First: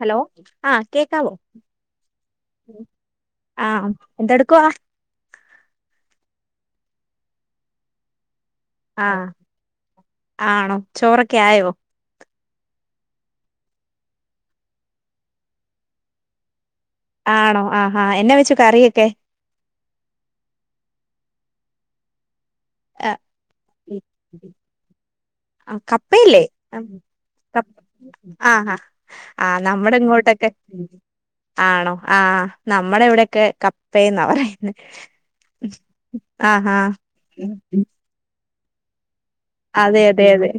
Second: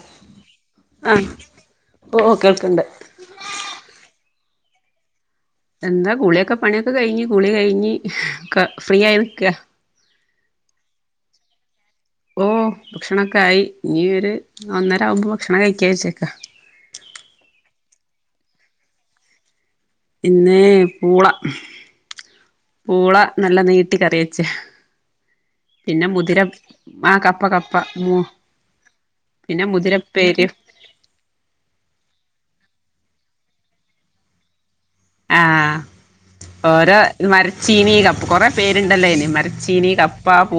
Hello ആഹ് കേക്കാവോ? ഓ കേൾക്ക്ണ്ട് ആഹ് എന്തെടുക്വാ? എന്താ കുളിക്കെ പണിക്കെ കയ്ഞ്ഞ് കുളി കയ്ഞ് ഹ്.. ക്ഫ്രീയായി ആഹ് നിക്കാ ആണോ? ചോറൊക്കെ ആയോ? ഓ.. ഭക്ഷണൊക്കായി ഞ്ഞി ഒര് ഒന്നര ആവുമ്പോ ഭക്ഷണം കയിക്കാ ചാരിക്കാ ആണോ ആ ഹാ എന്ന വെച്ചു കറിയൊക്കെ? ഇന്ന്.. പൂള. പൂള നല്ല നീട്ടി കറിവെച്ചേഹ് ആ കപ്പയല്ലേ അം ആ കപ്പ കപ് കപ്പ മു ആ.. ഹാ ആ പിന്നെ നമ്മടെ മുതിരപ്പേര് ഇങ്ങോട്ടേക്കെ ആണോ ആഹ്. നമ്മടെ ഇവെടെക്കെ കപ്പേന്നാ പറയ്ന്നേ. ആഹ് ഓരോ മരച്ചീനി കപ് കൊറേ പേര്ണ്ടല്ലോ ഐന്ന് മരച് അതെതെതെ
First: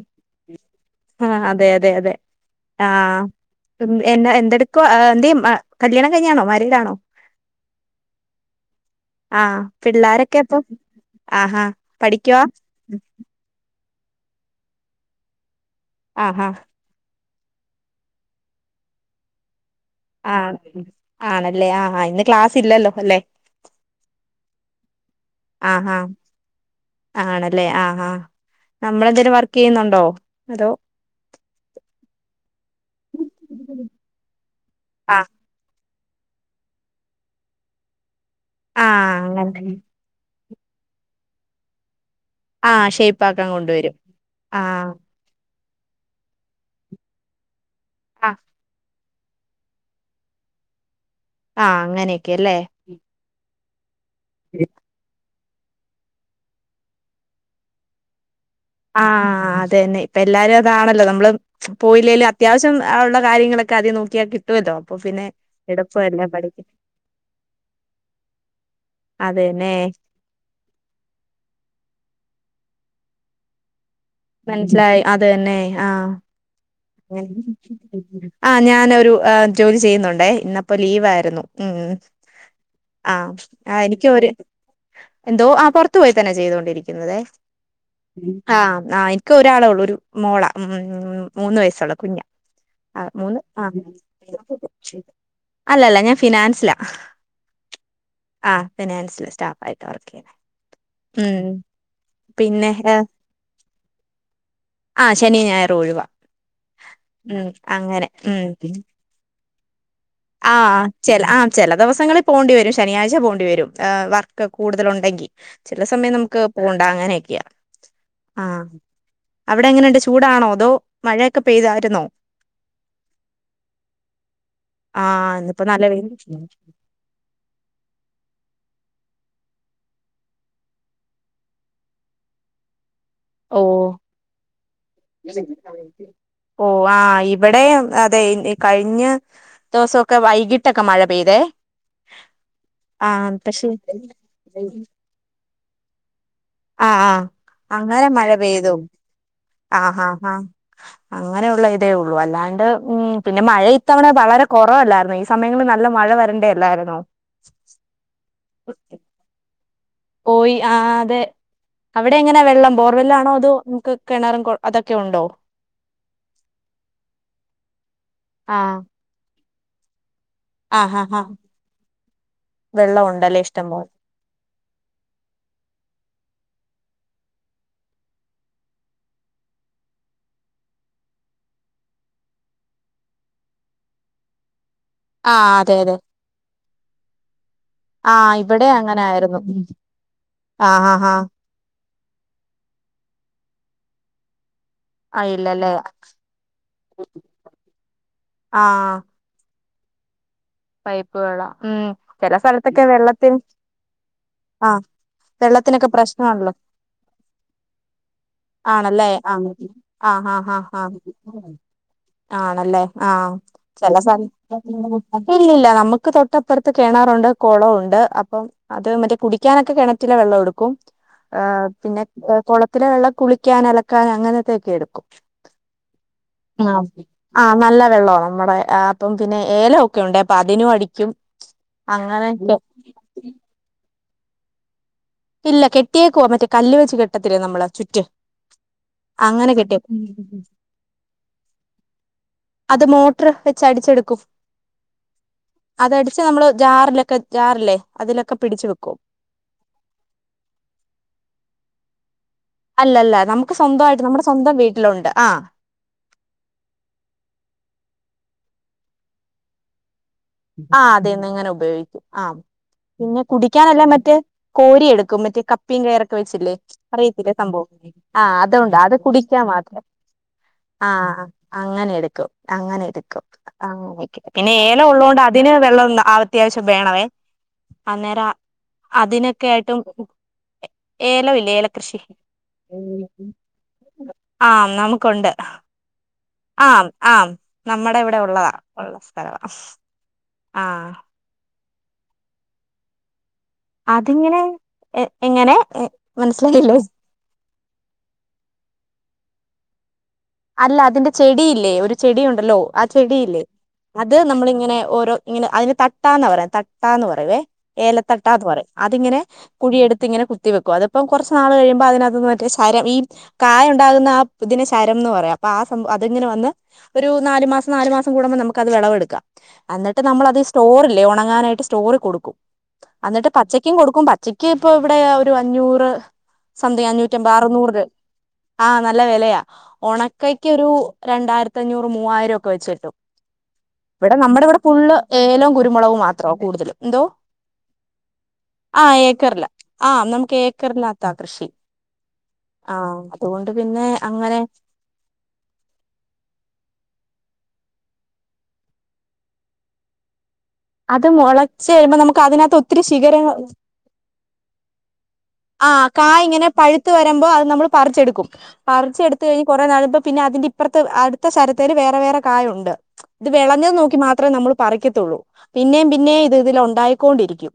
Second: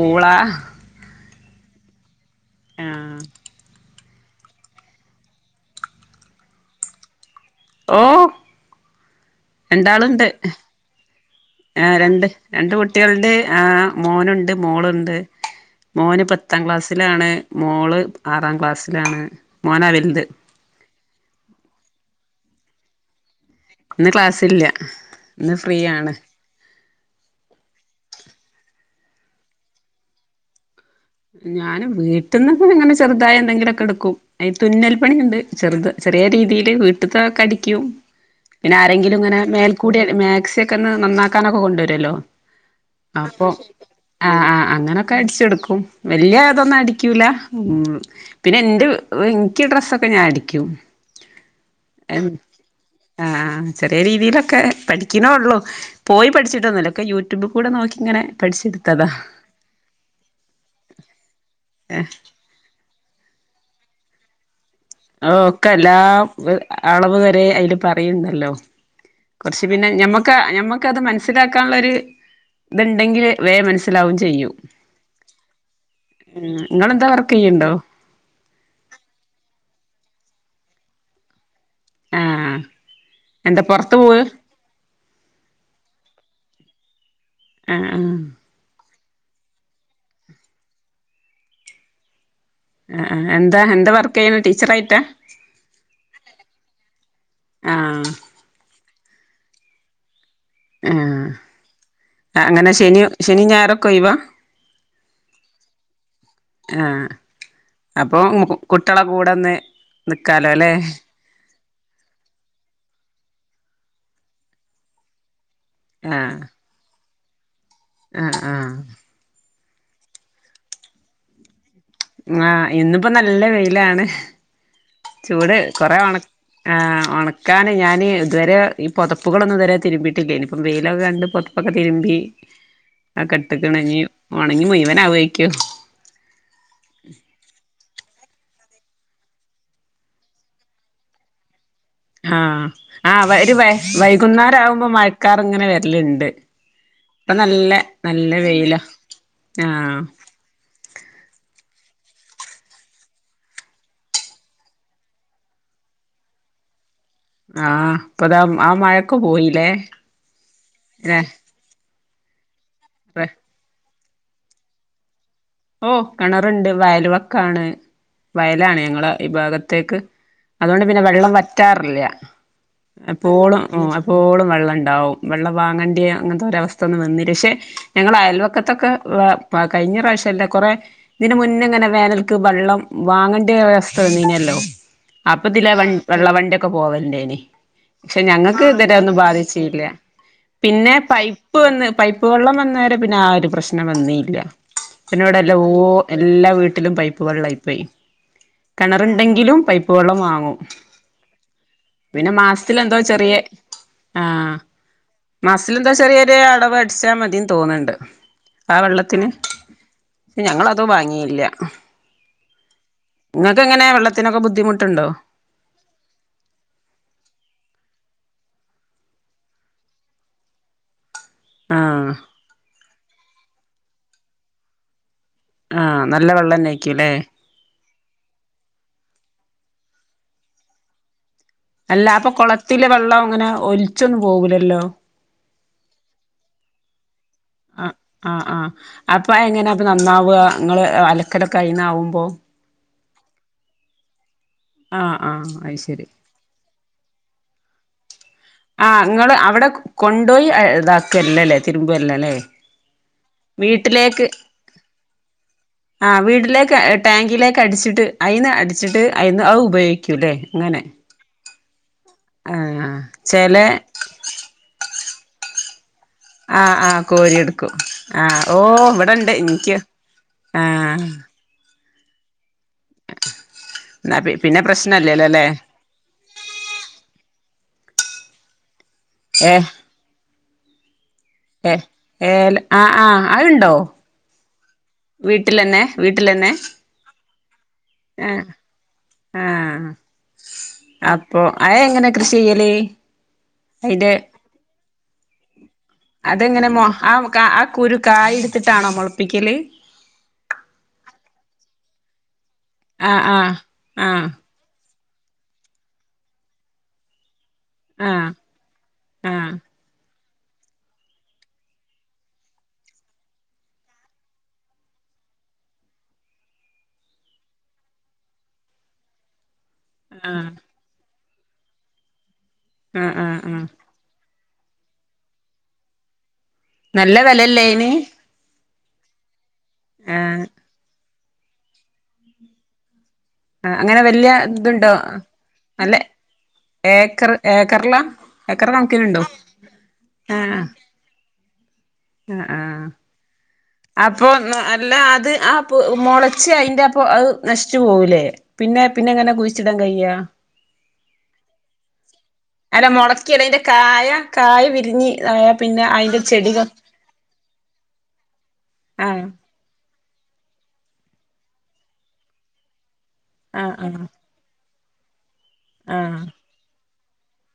ആഹ്അതെ അതെ അതെ ആഹ് ട്ടും എന്ന എന്തെട്ക്വ ഹ്.. എന്തീം ഹ് കല്യാണം കയ്ഞ്ഞാണോ മാരീടാണോ? ഓഹ്.. ആഹ് രണ്ടാള്ണ്ട് പിള്ളാരൊക്കെ ഹ് അപ്പൊ ആഹാ ആ.. രണ്ട് പഠിക്കുവാ രണ്ട് കുട്ട് ട്ട്യൾണ്ട് ആ മോനുണ്ട് മോള്ണ്ട് മോന് ആഹാ പത്താം ക്ലാസ് ത്ത്ലാണ് മോള് ആറാം ക്ലാസ്സ്ലാണ് മോനാ അൽദ്. ആഹ്.. ആണല്ലേ ആ ഹാ ഇന്ന് ക്ലാസ് ഇല്ലല്ലോ അല്ലെ? ഇന്ന് ക്ലാസ്സില്ല. ഹ് ആഹാ അ ആണല്ലേ ആഹാ നമ്മളെന്തേലും വർക്കീയ്യുന്നുണ്ടോ? ഞാന് വീട്ടിൽന്ന്ഹ് ങ്ങനെ ചെറ്തായെന്തെങ്കിലൊക്കെഇട്ക്കും എ ആ തുന്നൽപ്പണിണ്ട്. ചെറ്ത് ചെറേ രീതില് വ ഉട്ട്ത്തോക്കെ അടിയ്ക്കും പിന്നെ ആ ആരെങ്കിലുങ്ങനെ അങ്ങനെ മേൽക്കൂടി അ മാക്സ്യോകൊന്ന് നന്നാക്കാനൊക്കെ കൊണ്ടേരോല്ലോ ആ അപ്പൊ ഷേപ്പാക്കാൻ കൊണ്ടുവരും ആ അ അങ്ങനെ ക്കേ അട്ച്ചൊട്ക്കും വല്യതൊന്നും അടി ക്യൂല മ്.. ആ പിന്നെന്റെഉ ഉഇൻക്ക് ഡ്രസ്സൊക്കെ ഞാനടിക്യും ആ എം അങ്ങനെയൊക്കെ അല്ലേ ആഹ് ചെറ്യേ രീതിലൊക്കെ പഠിക്ണോള്ളു. പോയി പഠിച്ട്ടൊന്നുല്ല ക്കെ യൂട്യൂബ്കൂടെ നോക്കിങ്ങനെ പഠിച്ട് ആഹ് അതെന്നെ പ്പേല്ലാരും അതാണല്ലോ നമ്മള് ച് പോയില്ലേലും അത് ത്യാവ്ശ്യം അ ള്ള കാര്യങ്ങളൊക്കെ അതി നോക്യ കിട്ടോല്ലോ. അഒക്കെല്ലാ വ് അ അളവ് വെരെ അയില് പറീണ്ടല്ലോ. കൊറ്ച്ച് അതന്നെ പിന്നെ ഞമ്മക്അ ഞമ കത് മൻസിലാക്കാള്ളെര് ഇത്ണ്ടെങ്കില് വേം മൻസിലാവും ചെ മൻസ്സിലായി അതന്നെ ആഹ് ഉം ങ്ങളെന്താ വർക്കിയ്യ്ണ്ടോ? ആഹ് ഞാനൊരു അ ജോലി ചെയ്യ്ന്നുണ്ടേ ഇന്നപ്പോ ലീവായ്രുന്നു ഉം ഉം ഉം ആഹ് ആഹ് എന്താ ആഹ് പൊറത്ത് പോവ എനിക്കൊര് എന്തോ ആ പൊറ്ത്ത്പോയിത്തന്നെ ചെയ്തോണ്ടിരിക്ന്നതെ ആഹ് ആഹ് ആഹ് ആഹ് ഇൻക്ക് ഒരാളെ ഒള്ളൂ ഒരു മോളാ ഉ മൂന്ന് വയസ്സുള്ള കുഞ്ഞ ആ മൂന്ന് എന്താ ആ എന്താ വർക്ക് ചെയ്യണെ ടീച്ചറായിട്ടാ അല്ല അല്ല ഞാൻ ഫിനാൻസിലാ ആഹ് ആഹ് ഫിനാൻസിലെ സ്റ്റാഫ് ആയിട്ടാ വർക്കിയ്യണേ ആഹ് പിന്നെ അങ്ങനെ ശനി ശനി ഞായറൊക്കെ ഒയിവാ ആഹ് ശനി ഞായറു ഒഴിവാ ആഹ് ഉം അങ്ങനെ അപ്പൊ ഉം കുട്ട്യെളെ കൂടെ ഒന്ന് നിക്കാലോ അല്ലേ ആഹ് ചെല് ആഹ് ചില ദിവസങ്ങളിൽ പോണ്ടി വരും ശനിയാഴ്ച പോണ്ടി വരുംഏഹ് വർക്ക് കൂടുതലുണ്ടെങ്കി ചില ആ സമയം നമുക്ക് പോണ്ട അങ്ങനെയൊക്കെയാ ആ ആ ആഹ് അവിടെ എങ്ങനെയുണ്ട് ചൂടാണോ അതോ മഴയൊക്കെ പെയ്തായിരുന്നോ ആ ഇന്നിപ്പോ നല്ല വെയിലാണ് ആഹ് ചൂട് ഇന്നിപ്പോ നല്ല കുറെ വെയി ഒണ ആ ഒണ ക്കാന് ഞാന് ഇതുവരെ ഈ പുതപ്പുകളൊന്നും ഇതുവരെ തിരുമ്പിയിട്ടില്ലേനി ഇനിയിപ്പം വെയിലൊക്കെ കണ്ട് പൊതപ്പൊക്കെ തിരുമ്പി ഓ അഹകെട്ട്കിണ് ഞ് ഒണങി മുയ് വനാവോയ്ക്കു ഓഹ് ആഹ് ഇവിടെ അതെ കഴിഞ്ഞ ദോസൊക്കെ വൈകിട്ടൊക്കെ മഴ പെയ്തേ ആഹ് ആഹ് വ ഒര് വെ വൈകുന്നേരം ആവുമ്പോ മഴക്കാർ ഇങ്ങനെ വരല്ണ്ട് ആഹ് ആഹ് ഇപ്പൊ നല്ല അങ്ങനെ മഴ നല്ല പെയ്തു വെയില ആഹ് അങ്ങനെയുള്ള ഇതേ ഉള്ളൂ അല്ലാണ്ട് ഉം പിന്നെ മഴ ഇത്തവണ വളരെ കുറവല്ലായിരുന്നു ഇ സമയങ്ങളിൽ നല്ല മഴ വരേണ്ട അല്ലായിരുന്നോ ആഹ് ഇപ്പൊതാ ആ മഴക്ക പോയില്ലേ പോയി ആഹ് അതെ ഏഹ് അവിടെ എങ്ങനെയാ വെള്ളം ബോർ വെല്ലാണോ അതോ നമുക്ക് കിണറും കൊ അതൊക്കെ ഉണ്ടോ ഓഹ് കിണറുണ്ട് വയൽ വക്കാണ് ആഹ് വയലാണ് ഞങ്ങളെ ഈ ഭാഗത്തേക്ക് അതോണ്ട് ആഹ് പിന്നെ ആഹ് ആഹ് വെള്ളം വറ്റാറില്ല വെള്ളം ഉണ്ടല്ലേ എപ്പോളും ഇഷ്ടം ഉം പോലെ എപ്പോളും വെള്ളംണ്ടാവും വെള്ളം വാങ്ങേണ്ട്യെ അങ്ങൻത്തെരവസ്ഥ ഒന്നും വന്നില്ല പക്ഷെ ഞങ്ങളെ അയൽവക്കത്തൊക്കെ വ പ കഴിഞ്ഞ പ്രാവശ്യംല്ല കൊറെ ഇതിന് മുന്നെങ്ങനെ വേനൽക്ക് വെള്ളം വാങ്ങേണ്ടിഒരവസ്ഥ വന്നീനല്ലോ ആഹ് അപ്പതില അതെ വ അതെ വെള്ള വണ്ടിയൊക്കെ പോവൽണ്ടേയ്നി ക്ഷെ ആഹ് ഞങ്ങൾക്ക് ഇവിടെ ഇതുവരെ അങ്ങനെ ഒന്നും ആയിരുന്നു ബാധിച്ചില്ല ആഹ് പിന്നെ ആഹ് ആഹ് പയ് പ്പ് വന്ന് പൈപ്പ് വെള്ളം വന്നേരെ പിന്നെ ആ ഒരു പ്രശ്നം വന്നീല്ല ആഹ് പിന്നോടെല്ലാം ഇല്ലല്ലേ ഓ എല്ലാ വീട്ടിലും പൈപ്പ് വെള്ളാമായിപ്പോയി ആഹ് കിണറൻ ണ്ടെങ്കിലും പൈപ്പ് വെള്ളം വാങ്ങും പൈപ്പ് വെളളം മ്മ് ചില സ്ഥലത്തൊക്കെ വെള്ളത്തിൽ ആ മാസത്തിൽ വെള്ളത്തിനൊക്കെ ന്താ ചെറിയൊരു പ്രശ്നമാണല്ലോ അടവ് അടിച്ചാ മതിന്ന് തോന്ന്ണ്ട് ആ ആണല്ലേ വെള്ളത്തിന് ആഹ് ആഹ് ആഹ് ആഹ് ഞങ്ങളതു വാങ്ങിയില്ല ആഹ് ആണല്ലേ ആഹ ഇങ്ങക്കെങ്ങനെ ചില സല വെള്ളത്തിനൊക്കെ ബുദ്ധിമുട്ടുണ്ടോ [unintelligible] ഇല്ലില്ല നമുക്ക് തൊട്ടപ്പുറത്ത് കിണർ ഉണ്ട് കുളം ഉണ്ട് അപ്പം അത് വന്നിട്ട് കുടിക്കാനൊക്കെ കിണറ്റിലെ വെള്ളം എടുക്കും ആ പിന്നെ ആഹ് കുളത്തിലെ വെള്ളം കുളിക്കാൻ അലക്കാൻ അങ്ങനത്തെൊക്കെ എടുക്കും ആഹ നല്ല വെള്ളന്നെ ആയ്ക്കൂല്ലേ ആ നല്ല വെള്ളോവാ നമ്മുടെ അപ്പം പിന്നെ ഏലൊക്കെ ഉണ്ട് അപ്പൊ അതിനും അടിക്കും അല്ല അപ്പൊ അങ്ങനെയൊക്കെ കുളത്തില വെള്ളം അങ്ങനെ ഒലിച്ചൊന്നും പോവൂലല്ലോ ഇല്ല കെട്ടിയേക്കവാ മറ്റേ കല്ല് വെച്ച് കേട്ടത്തില്ലേ നമ്മൾ ആഹ് ചുറ്റ് അങ്ങനെ കെട്ടിയേക്ക വുക ഇങ്ങളെ അലക്കലൊകയിന്നാവുമ്പോ അത് മോട്ടർ വെച്ച് അടിച്ചെടുക്കും ആഹ് ആഹ് അത് ശരി അതടിച്ച് നമ്മള് ജാറിലൊക്കെ ജാറില്ലേ അതിലൊക്കെ പിടിച്ചു വെക്കും ങ്ങള് അവിടെ കൊണ്ടോയി ഇതാക്കിയല്ലേ ല്ലേ തിരുമ്പല്ല ല്ലേ അല്ലഅല്ല നമുക്ക് സ്വന്തമായിട്ട് നമ്മുടെ സ്വന്തം വീട്ടിലുണ്ട് ആ ആഹ് വീട്ടിലേക്ക് ടാങ്കിലേക്ക് അടിച്ചിട്ട് അയിന്ന് അടിച്ചിട്ട് അയിന്ന് അത് ഉപയോഗിക്കും ആക്കൂല്ലേ എങ്ങനെ അ ഇങ്ങനെ ഉപയോഗിക്കും ആ പിന്നെ ചെല കുടിക്കാനല്ല മറ്റ കോരി എടുക്കും മറ്റേ കപ്പീൻ കയറൊക്കെ വച്ചില്ലേ ആഹ് ആഹ് അറിയത്തില്ലേ കോരിയെടുക്കും സംഭവം ആ ആഹ് ഓ അതൊണ്ട് അത് ഇവിടെണ്ട് കുടിക്കാ ഇനിക്ക് മാത്രം ആഹ് അങ്ങനെ എടുക്കും അങ്ങനെ എടുക്കും അങ്ങനെ എന്നാ പിന്നെ ഏല ഉള്ള പ്രശ്നല്ലല്ലോ ല്ലേ വെള്ളം അത്യാവശ്യം വേണവേ അന്നേരം അതിനൊക്കെ ആയിട്ടും ഏലം മില്ലെ ഏ ഏലം ആ ആ അതുണ്ടോ ആ നമുക്കുണ്ട് വീട്ടിലന്നെ ആ ആ നമ്മുടെ ഇവിടെ ആഹ് ഉള്ളതാ ഉള്ള സ്ഥലവാ ആഹ് ആഹ് അപ്പൊ അ എങ്ങനെ കൃഷി ചെയ്യല് അയിന്റെ അതിങ്ങനെ എങ്ങനെ അതെങ്ങനെ മനസ്സിലായില്ലേ മൊ ആ ആ കുരു കായ എടുത്തിട്ടാണോ മുളപ്പിക്കൽ അല്ല അതിന്റെ ചെടിയില്ലേ ഒരു ചെടിയുണ്ടല്ലോ ആ ആഹ് ചെടിയില്ലേ ആഹ് അത് ആഹ് നമ്മളിങ്ങനെ ഓരോ ഇങ്ങനെ അതിന് തട്ടാന്ന് പറയാ തട്ടാ എന്ന് പറയേ ഏലത്തട്ട ആഹ് എന്ന് പറയും അതിങ്ങനെ ആഹ് കുഴിയെടുത്ത് ഇങ്ങനെ കുത്തി അത് കുഴി എടുത്തു കുത്തി വെക്കും അതിപ്പ കുറച്ച് നാൾ കഴിയുമ്പോ അതിനകത്ത്ന്ന് ശരം ഈ കായ ഉണ്ടാകുന്ന ആ പുതിന ശ ശരം എന്ന് പറയാം അപ്പ ആ അതങ്ങനെ വന്ന് ഒരു നാല് മാസം നാല് മാസം കൂടുമ്പോ നമുക്ക് അത് വിളവെടുക്കാം എന്നിട്ട് നമ്മൾ അത് ആഹ് സ്റ്റോറല്ലേ ഉണങ്ങാനായിട്ട് സ്റ്റോറി കൊടുക്കും ആഹ് എന്നിട്ട് ആഹ് ആഹ് പച്ചക്കും കൊടുക്കും പ പ ച്ചക്ക് ഇപ്പൊ ഇവിടെ ഒരു അഞ്ഞൂറ് സംതിങ് അഞ്ഞൂറ്റി നല്ല അമ്പത് വെലല്ലേ അറുനൂറു അയിന് ആഹ് നല്ല വിലയാ ആഹ് ഉണക്കയ്ക്കൊറൂ ഒരു രണ്ടായിരത്തി അഞ്ഞൂറ് മൂവായിരം ഒക്കെ വെച്ച കട്ടും ആഹ് അങ്ങനെ ഇവിടെ വല്യ നമ്മുടെ ഇവിടെ ഇതുണ്ടോ ഫുള്ള് ഏലവും നല്ല കുരുമുളകും മാത്ര കൂടുതലും എന്തോ ഏക്കർ ഏക്കറിലാ ഏക്കർ ആഹ് കണക്കിന് ഉണ്ടോ ഏക്കറില ആഹ് നമുക്ക് ആഹ് ഏക്കറിനകത്താ കൃഷി ആഹ് ആഹ് അതുകൊണ്ട് പിന്നെ അപ്പൊ അങ്ങനെ അല്ല അത് ആ മുളച്ച് അതിന്റെ അപ്പൊ അത് നശിച്ചു പോകൂലേ പിന്നെ പിന്നെ എങ്ങനെ കുഴിച്ചിടാൻ കയ്യാ അത് മുളച്ച് കഴിയുമ്പോ നമുക്ക് അതിനകത്ത് ഒത്തിരി അല്ല ശീഖിര മൊളക്കല്ല അയിന്റെ കായ കായ വിരിഞ്ഞി ആയ പിന്നെ അതിന്റെ ചെടികൾ ത്ത് വരുമ്പോ അത് നമ്മള് പറിച്ചെടുക്കും പറിച്ചെടുത്ത് ആഹ് കഴിഞ്ഞ് കുറെ നടുമ്പം പിന്നെ അതിന്റെ ഇപ്പറത്തെ അടുത്ത ശരത്തേല് വേറെ വേറെ കായുണ്ട് ഇത് ആഹ് വിളഞ്ഞത് നോക്കി ആഹ് മാത്രമേ നമ്മൾ പറിക്കത്തുള്ളൂ പിന്നേം പിന്നേം ആഹ് ഇത് ഇതിൽ ഉണ്ടായിക്കൊണ്ടിരിക്കും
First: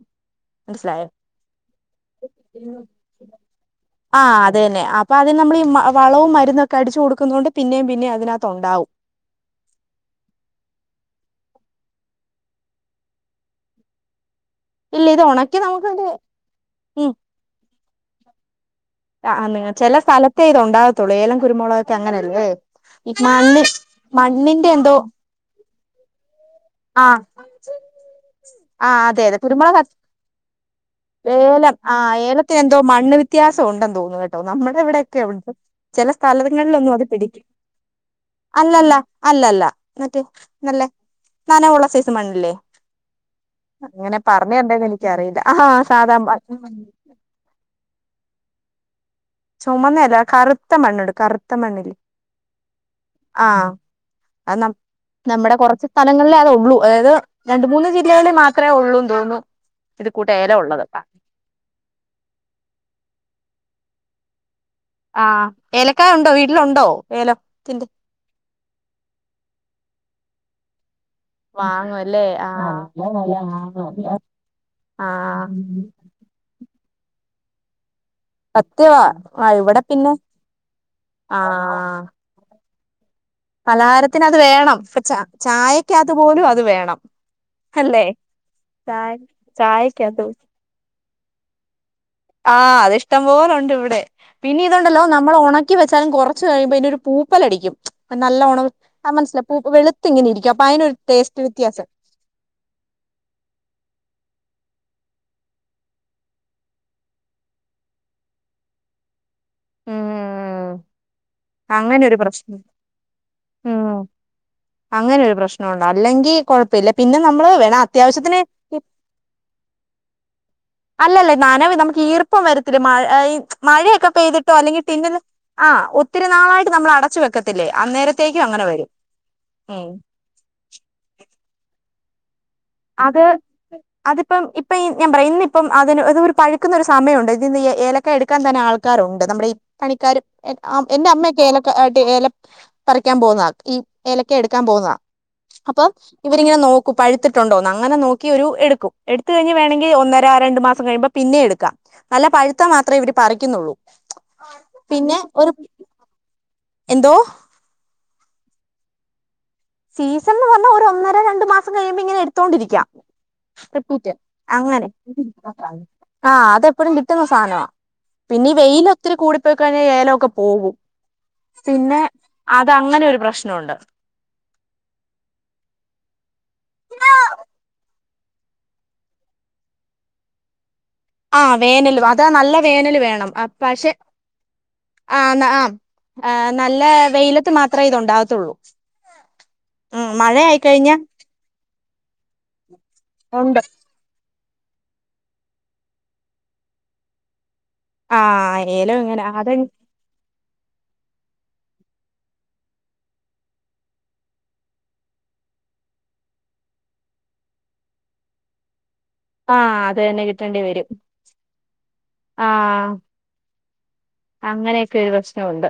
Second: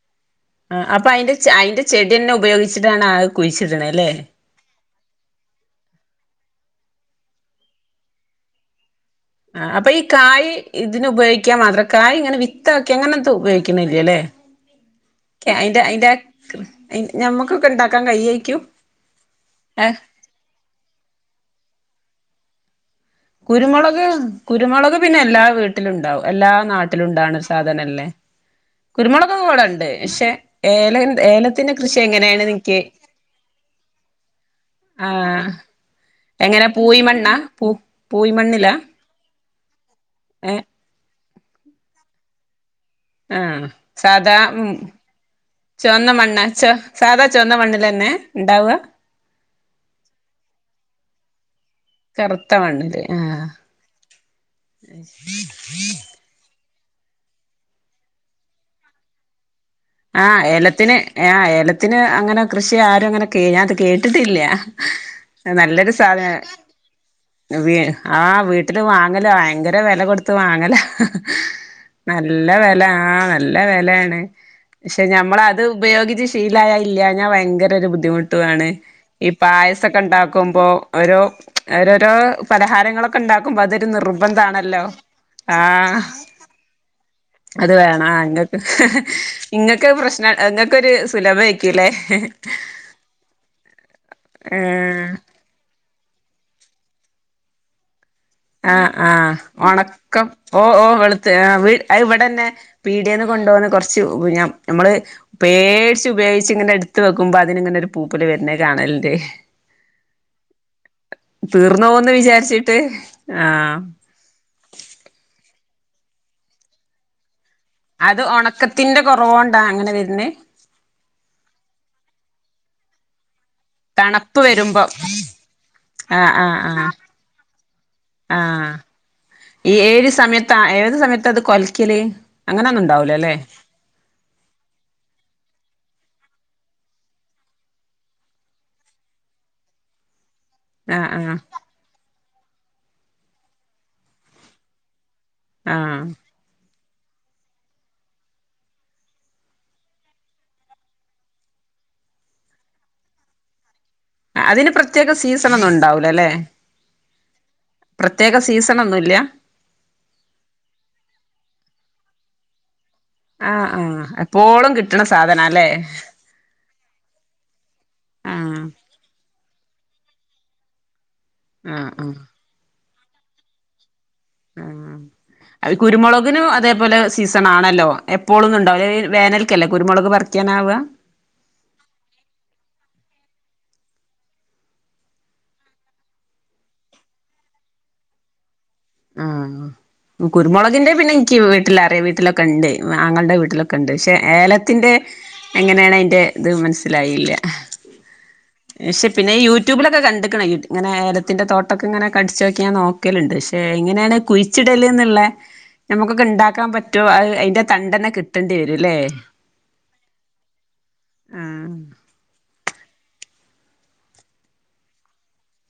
ആഹ് അപ്പൊ മനസ്സിലായോ അതിന്റെ അയിന്റെ ചെടി തന്നെ ഉപയോഗിച്ചിട്ടാണ് അത് കുഴിച്ചിടണല്ലേ ആഹ് അത് തന്നെ അപ്പം ആദ്യം നമ്മള് ഈ വളവും മരുന്നൊക്കെ അടിച്ച് കൊടുക്കുന്ന കൊണ്ട് പിന്നേ പിന്നേം അതിനകത്ത് ഉണ്ടാവും ആഹ് അപ്പൊ ഈ കായ് ഇതിനു ഉപയോഗിക്കാൻ മാത്രം കായ് ഇങ്ങനെ വിത്ത് ആക്കി അങ്ങനെന്തും ഉപയോഗിക്കുന്നില്ലല്ലേ ഇല്ല ഇത് ഉണക്കി അന്റെ നമുക്കത് അതിന്റെ ഉം ഞമ്മക്കൊക്കെ ഇണ്ടാക്കാൻ കായ്യേയിക്കും ആഹ് ഇനി ചില സ്ഥലത്തേ ഇത് ഉണ്ടാകത്തുള്ളൂ ഏലം കുരുമുളൊക്കെ അങ്ങനെയല്ലേ ഈ മണ്ണ് കുരുമുളക് മണ്ണിന്റെ എന്തോ കുരുമുളക് പിന്നെ എല്ലാ വീട്ടിലും ഉണ്ടാവും എല്ലാ നാട്ടിലും ആഹ് ഉണ്ടാവണ് സാധനല്ലേ ആഹ് അതെ കുരുമുളകൊക്കെ അതെ ഇവടെ കുരുമുളക് ഉണ്ട് പക്ഷെ ഏല അത്- ഏലത്തിന്റെ ഏലം കൃഷി ആഹ് എങ്ങനെയാണ് ഏലത്തിന് ഇനിക്ക് എന്തോ മണ്ണ് വ്യത്യാസം ഉണ്ടെന്ന് തോന്നുന്നു കേട്ടോ നമ്മുടെ ഇവിടൊക്കെ ഉണ്ട് ചില എങ്ങനെ സ്ഥലങ്ങളിലൊന്നും പൂയി അത് മണ്ണാ പിടിക്കും പൂ പൂയി മണ്ണിലാ അല്ലല്ല അല്ലല്ല മറ്റേ ഏ എന്നല്ലേ നനവുള്ള സൈസ് മണ്ണില്ലേ ആ എങ്ങനെ സാധാ ഉം പറഞ്ഞരണ്ടന്ന് എനിക്കറിയില്ല ആഹ് സാദാ മണ്ണ് സാദാ ചുവന്ന മണ്ണിലെന്നെ ഉണ്ടാവുക ചുമന്നല്ല കറുത്ത മണ്ണുണ്ട് കറുത്ത മണ്ണില് കറുത്ത മണ്ണില് ആഹ് അത് നമ്മുടെ കുറച്ച് സ്ഥലങ്ങ ലെ അതെള്ളൂ അതായത് രണ്ട് മൂന്ന് ജില്ലകളിൽ മാത്രമേ ഉള്ളൂന്ന് തോന്നൂ ആഹ് ഏലത്തിന് ആഹ് ഏലത്തിന് അങ്ങനെ കൃഷി ആരും അങ്ങനെ ഞാനത് കേട്ടിട്ടില്ല. ആഹ് നല്ലൊരു ഏലക്കായ ഉണ്ടോ വീട്ടിലുണ്ടോ ഏലം. ആ വീട്ടില് വാങ്ങല ഭയങ്കര വില കൊടുത്ത് വാങ്ങല. വാങ്ങുവല്ലേ നല്ല ആഹ് വെല ആഹ് നല്ല വെലയാണ്. പക്ഷെ ആഹ് നമ്മളത് ഉപയോഗിച്ച് ശീലായ ഇല്ലഞ്ഞാ ഭയങ്കര ഒരു ബുദ്ധിമുട്ട് ട്ടുവാണ് സത്യവാ ഈ ആ ഇവിടെ പായസൊക്കെ പിന്നെ ഉണ്ടാക്കുമ്പോ ഓരോ ആഹ് ഓരോരോ പലഹാരങ്ങളൊക്കെ ഇണ്ടാക്കുമ്പോ അതൊരു പലഹാരത്തിന് അത് വേണം നിർബന്ധാണല്ലോ ഇപ്പൊ ച ആഹ് ചായക്കകത്ത് പോലും അത് വേണം അത് അല്ലേ വേണം ഇങ്ങക്ക് ചായ ഇങ്ങക്ക് ചായക്കകത്ത് പ്രശ്ന ഇങ്ങക്കൊരു സുലഭമായിരിക്കുല്ലേ? ആഹ് അത് ഇഷ്ടം പോലുണ്ടിവിടെ പിന്നെ ഇതുണ്ടല്ലോ ഏഹ് നമ്മൾ ഒണക്കി ക്കിവെച്ചാലും കുറച്ച് കഴിയുമ്പോ അതിനൊരു പൂപ്പലടിക്കും. നല്ല ഉണ ആഹ് ആഹ് മനസ്സിലായി പൂ വെളുത്ത് ഒണക്കം ഇങ്ങനെ ഇരിക്കും അപ്പൊ ഓഹ് അതിനൊരു ഓഹ് വെളുത്ത് ടേസ്റ്റ് അത് വ്യത്യാസം ഇവിടന്ന പീടേന്ന് കൊണ്ടുവന്ന് കുറച്ച് ഞ ഞമ്മള് പേടിച്ച് പേടിച്ചിങ്ങനെ എടുത്ത് വെക്കുമ്പോ അതിനിങ്ങനെ ഒരു പൂപ്പില് വരുന്നേ കാണലിണ്ട് ആഹ് ആഹ് ആഹ് തീർന്ന് പോകുന്ന് വിചാരിച്ചിട്ട് ആഹ്. ഉം അങ്ങനെ ഒരു പ്രശ്നുണ്ട് അല്ലെങ്കിൽ കൊഴപ്പില്ല പിന്നെ നമ്മള് വേണാ അത് ഒണക്കത്തിന്റെ കൊറവോണ്ടാ അങ്ങനെ വരുന്നത് അല്ലല്ലേ നനവി നമുക്ക് ഈർപ്പം വരത്തില്ല മഴ മഴയൊക്കെ തണുപ്പ് പെയ്തിട്ടോ അല്ലെങ്കിൽ വരുമ്പം ടിന്നില് ആഹ് ഒത്തിരി ആഹ് നാളായിട്ട് ആഹ് നമ്മളടച്ചു വെക്കത്തില്ലേ അന്നേരത്തെ ത്തേക്കും അങ്ങനെ വരും. ഉം ഏത് സമയത്താ ഏത് സമയത്താത് കൊലക്കല്. അങ്ങനൊന്നും ഉണ്ടാവൂല അത് അല്ലേ അതിപ്പം ഇപ്പം ഈ ഞാൻ പറയാ ഇന്നിപ്പം അതിന് ഒരു അതൊരു പഴുക്കുന്ന ഒരു സമയമുണ്ട് ഇതിന്ന് ഏലക്ക എടുക്കാൻ തന്നെ ആൾക്ക കാറുണ്ട് നമ്മുടെ ഈ പണിക്കാര് എന്റെ ആഹ് ആഹ് അമ്മയൊക്ക ഏല ഏല പറിക്കാൻ പോന്ന ഈ ഇലക്ക എടുക്കാൻ പോകുന്നത അപ്പ ആഹ് ഇവിരിങ്ങനനോക്കും പഴുത്തി ട്ടുണ്ടോന്ന് അങ്ങനെ നോക്കിയൊരു എടുക്കും എടുത്ത് കഴിഞ്ഞ് വേണങ്കിൽ ഒന്നര രണ്ട് മാസം കഴിയുമ്പോം പിന്നെ എടുക്കാം. നല്ല പഴുത്താ മാത്ര ഇവര് പറിക്കുന്നുള്ളൂ. അതിന് പ്രത്യേക സീസണൊന്നും ഉണ്ടാവൂലല്ലേ. ന്തോ. പ്രത്യേക സീസണൊന്നുല്ല്യാ. സീസൺന്ന് പറഞ്ഞ ഒരു ഒന്നര രണ്ടു മാസം കഴിയുമ്പോ ഇങ്ങനെ എടുത്തോണ്ടിരിക്കാം. ആഹ് ആഹ് റിപ്പീറ്റ് എപ്പോളും അങ്ങനെ കിട്ടണ സാധനാല്ലേ ആഹ് അതെപ്പഴും കിട്ടുന്ന സാനമാ. പിന്നെ ഈ ആഹ് വെയിലൊത്തിരി കൂടി പോയി കഴിഞ്ഞാ ഏലൊക്കെ പോകും. ആഹ് പിന്നെ ആഹ് അതങ്ങനെ ഒരു പ്രശ്നമുണ്ട്. ആഹ് കുരുമുളകിനും അതേപോലെ സീസണാണല്ലോ എപ്പോളൊന്നും ഉണ്ടാവുല്ല വേനൽക്കല്ലേ കുരുമുളക് പറി ക്കാനാവ ആഹ് വേനല് അതാ നല്ല വേനല് വേണം പക്ഷെ ആഹ് ആ നല്ല വെയിലത്ത് മാത്ര ഇതു ഉണ്ടാവത്തുള്ളൂ. ആഹ് കുരുമുളകിന്റെ പിന്നെ എനിക്ക് വീട്ടലറിയാം വീട്ടില ക്കെണ്ട് ആങ്ങൾന്റെ ഉണ്ട് വീട്ടിലൊക്കെണ്ട് പക്ഷെ ഏല ത്തിന്റെ എങ്ങനെയാണ് അതിന്റെ ഇത് മനസ്സിലായില്ല. ആ ഏലം പക്ഷെ ഇങ്ങനെ പിന്നെ അത് യൂട്യൂബിലൊ ഒക്കെ കണ്ടക്കണ ഇങ്ങെനെ എലത്തിന്റെ തോട്ടൊക്കെ ഇങ്ങനെ അടിചോക്കാൻ നോക്കലുണ്ട്. ഏഹ് എങ്ങനെണ് കുഴിച്ചിടല്ന്നുള്ള ഞമുക്കൊക്കെ ഇണ്ടാക്കാൻ പറ്റുവോ അത് അയിന്റെ തണ്ടന്നെ കിട്ടണ്ടിരുല്ലേ ആഹ് അതന്നേ കിട്ടണ്ടി വരും ആഹ് ആഹ് അങ്ങനെക്കെ ഒരു പ്രശ്നമുണ്ട്.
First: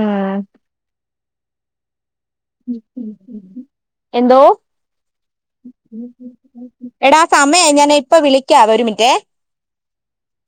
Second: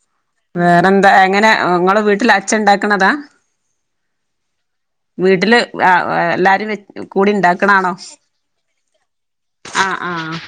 ഏഹ് വേറെന്താ എങ്ങനെ ഇങ്ങളെ വീട്ടില് അ എന്തോ വീട്ടില് എല്ലാരും എടാ കൂടി സമയായി ഞാൻ ഉണ്ടാക്കണാണോ ഇപ്പ വിളിക്ക ഒരു മിനിറ്റേ ആഹ് ആഹ്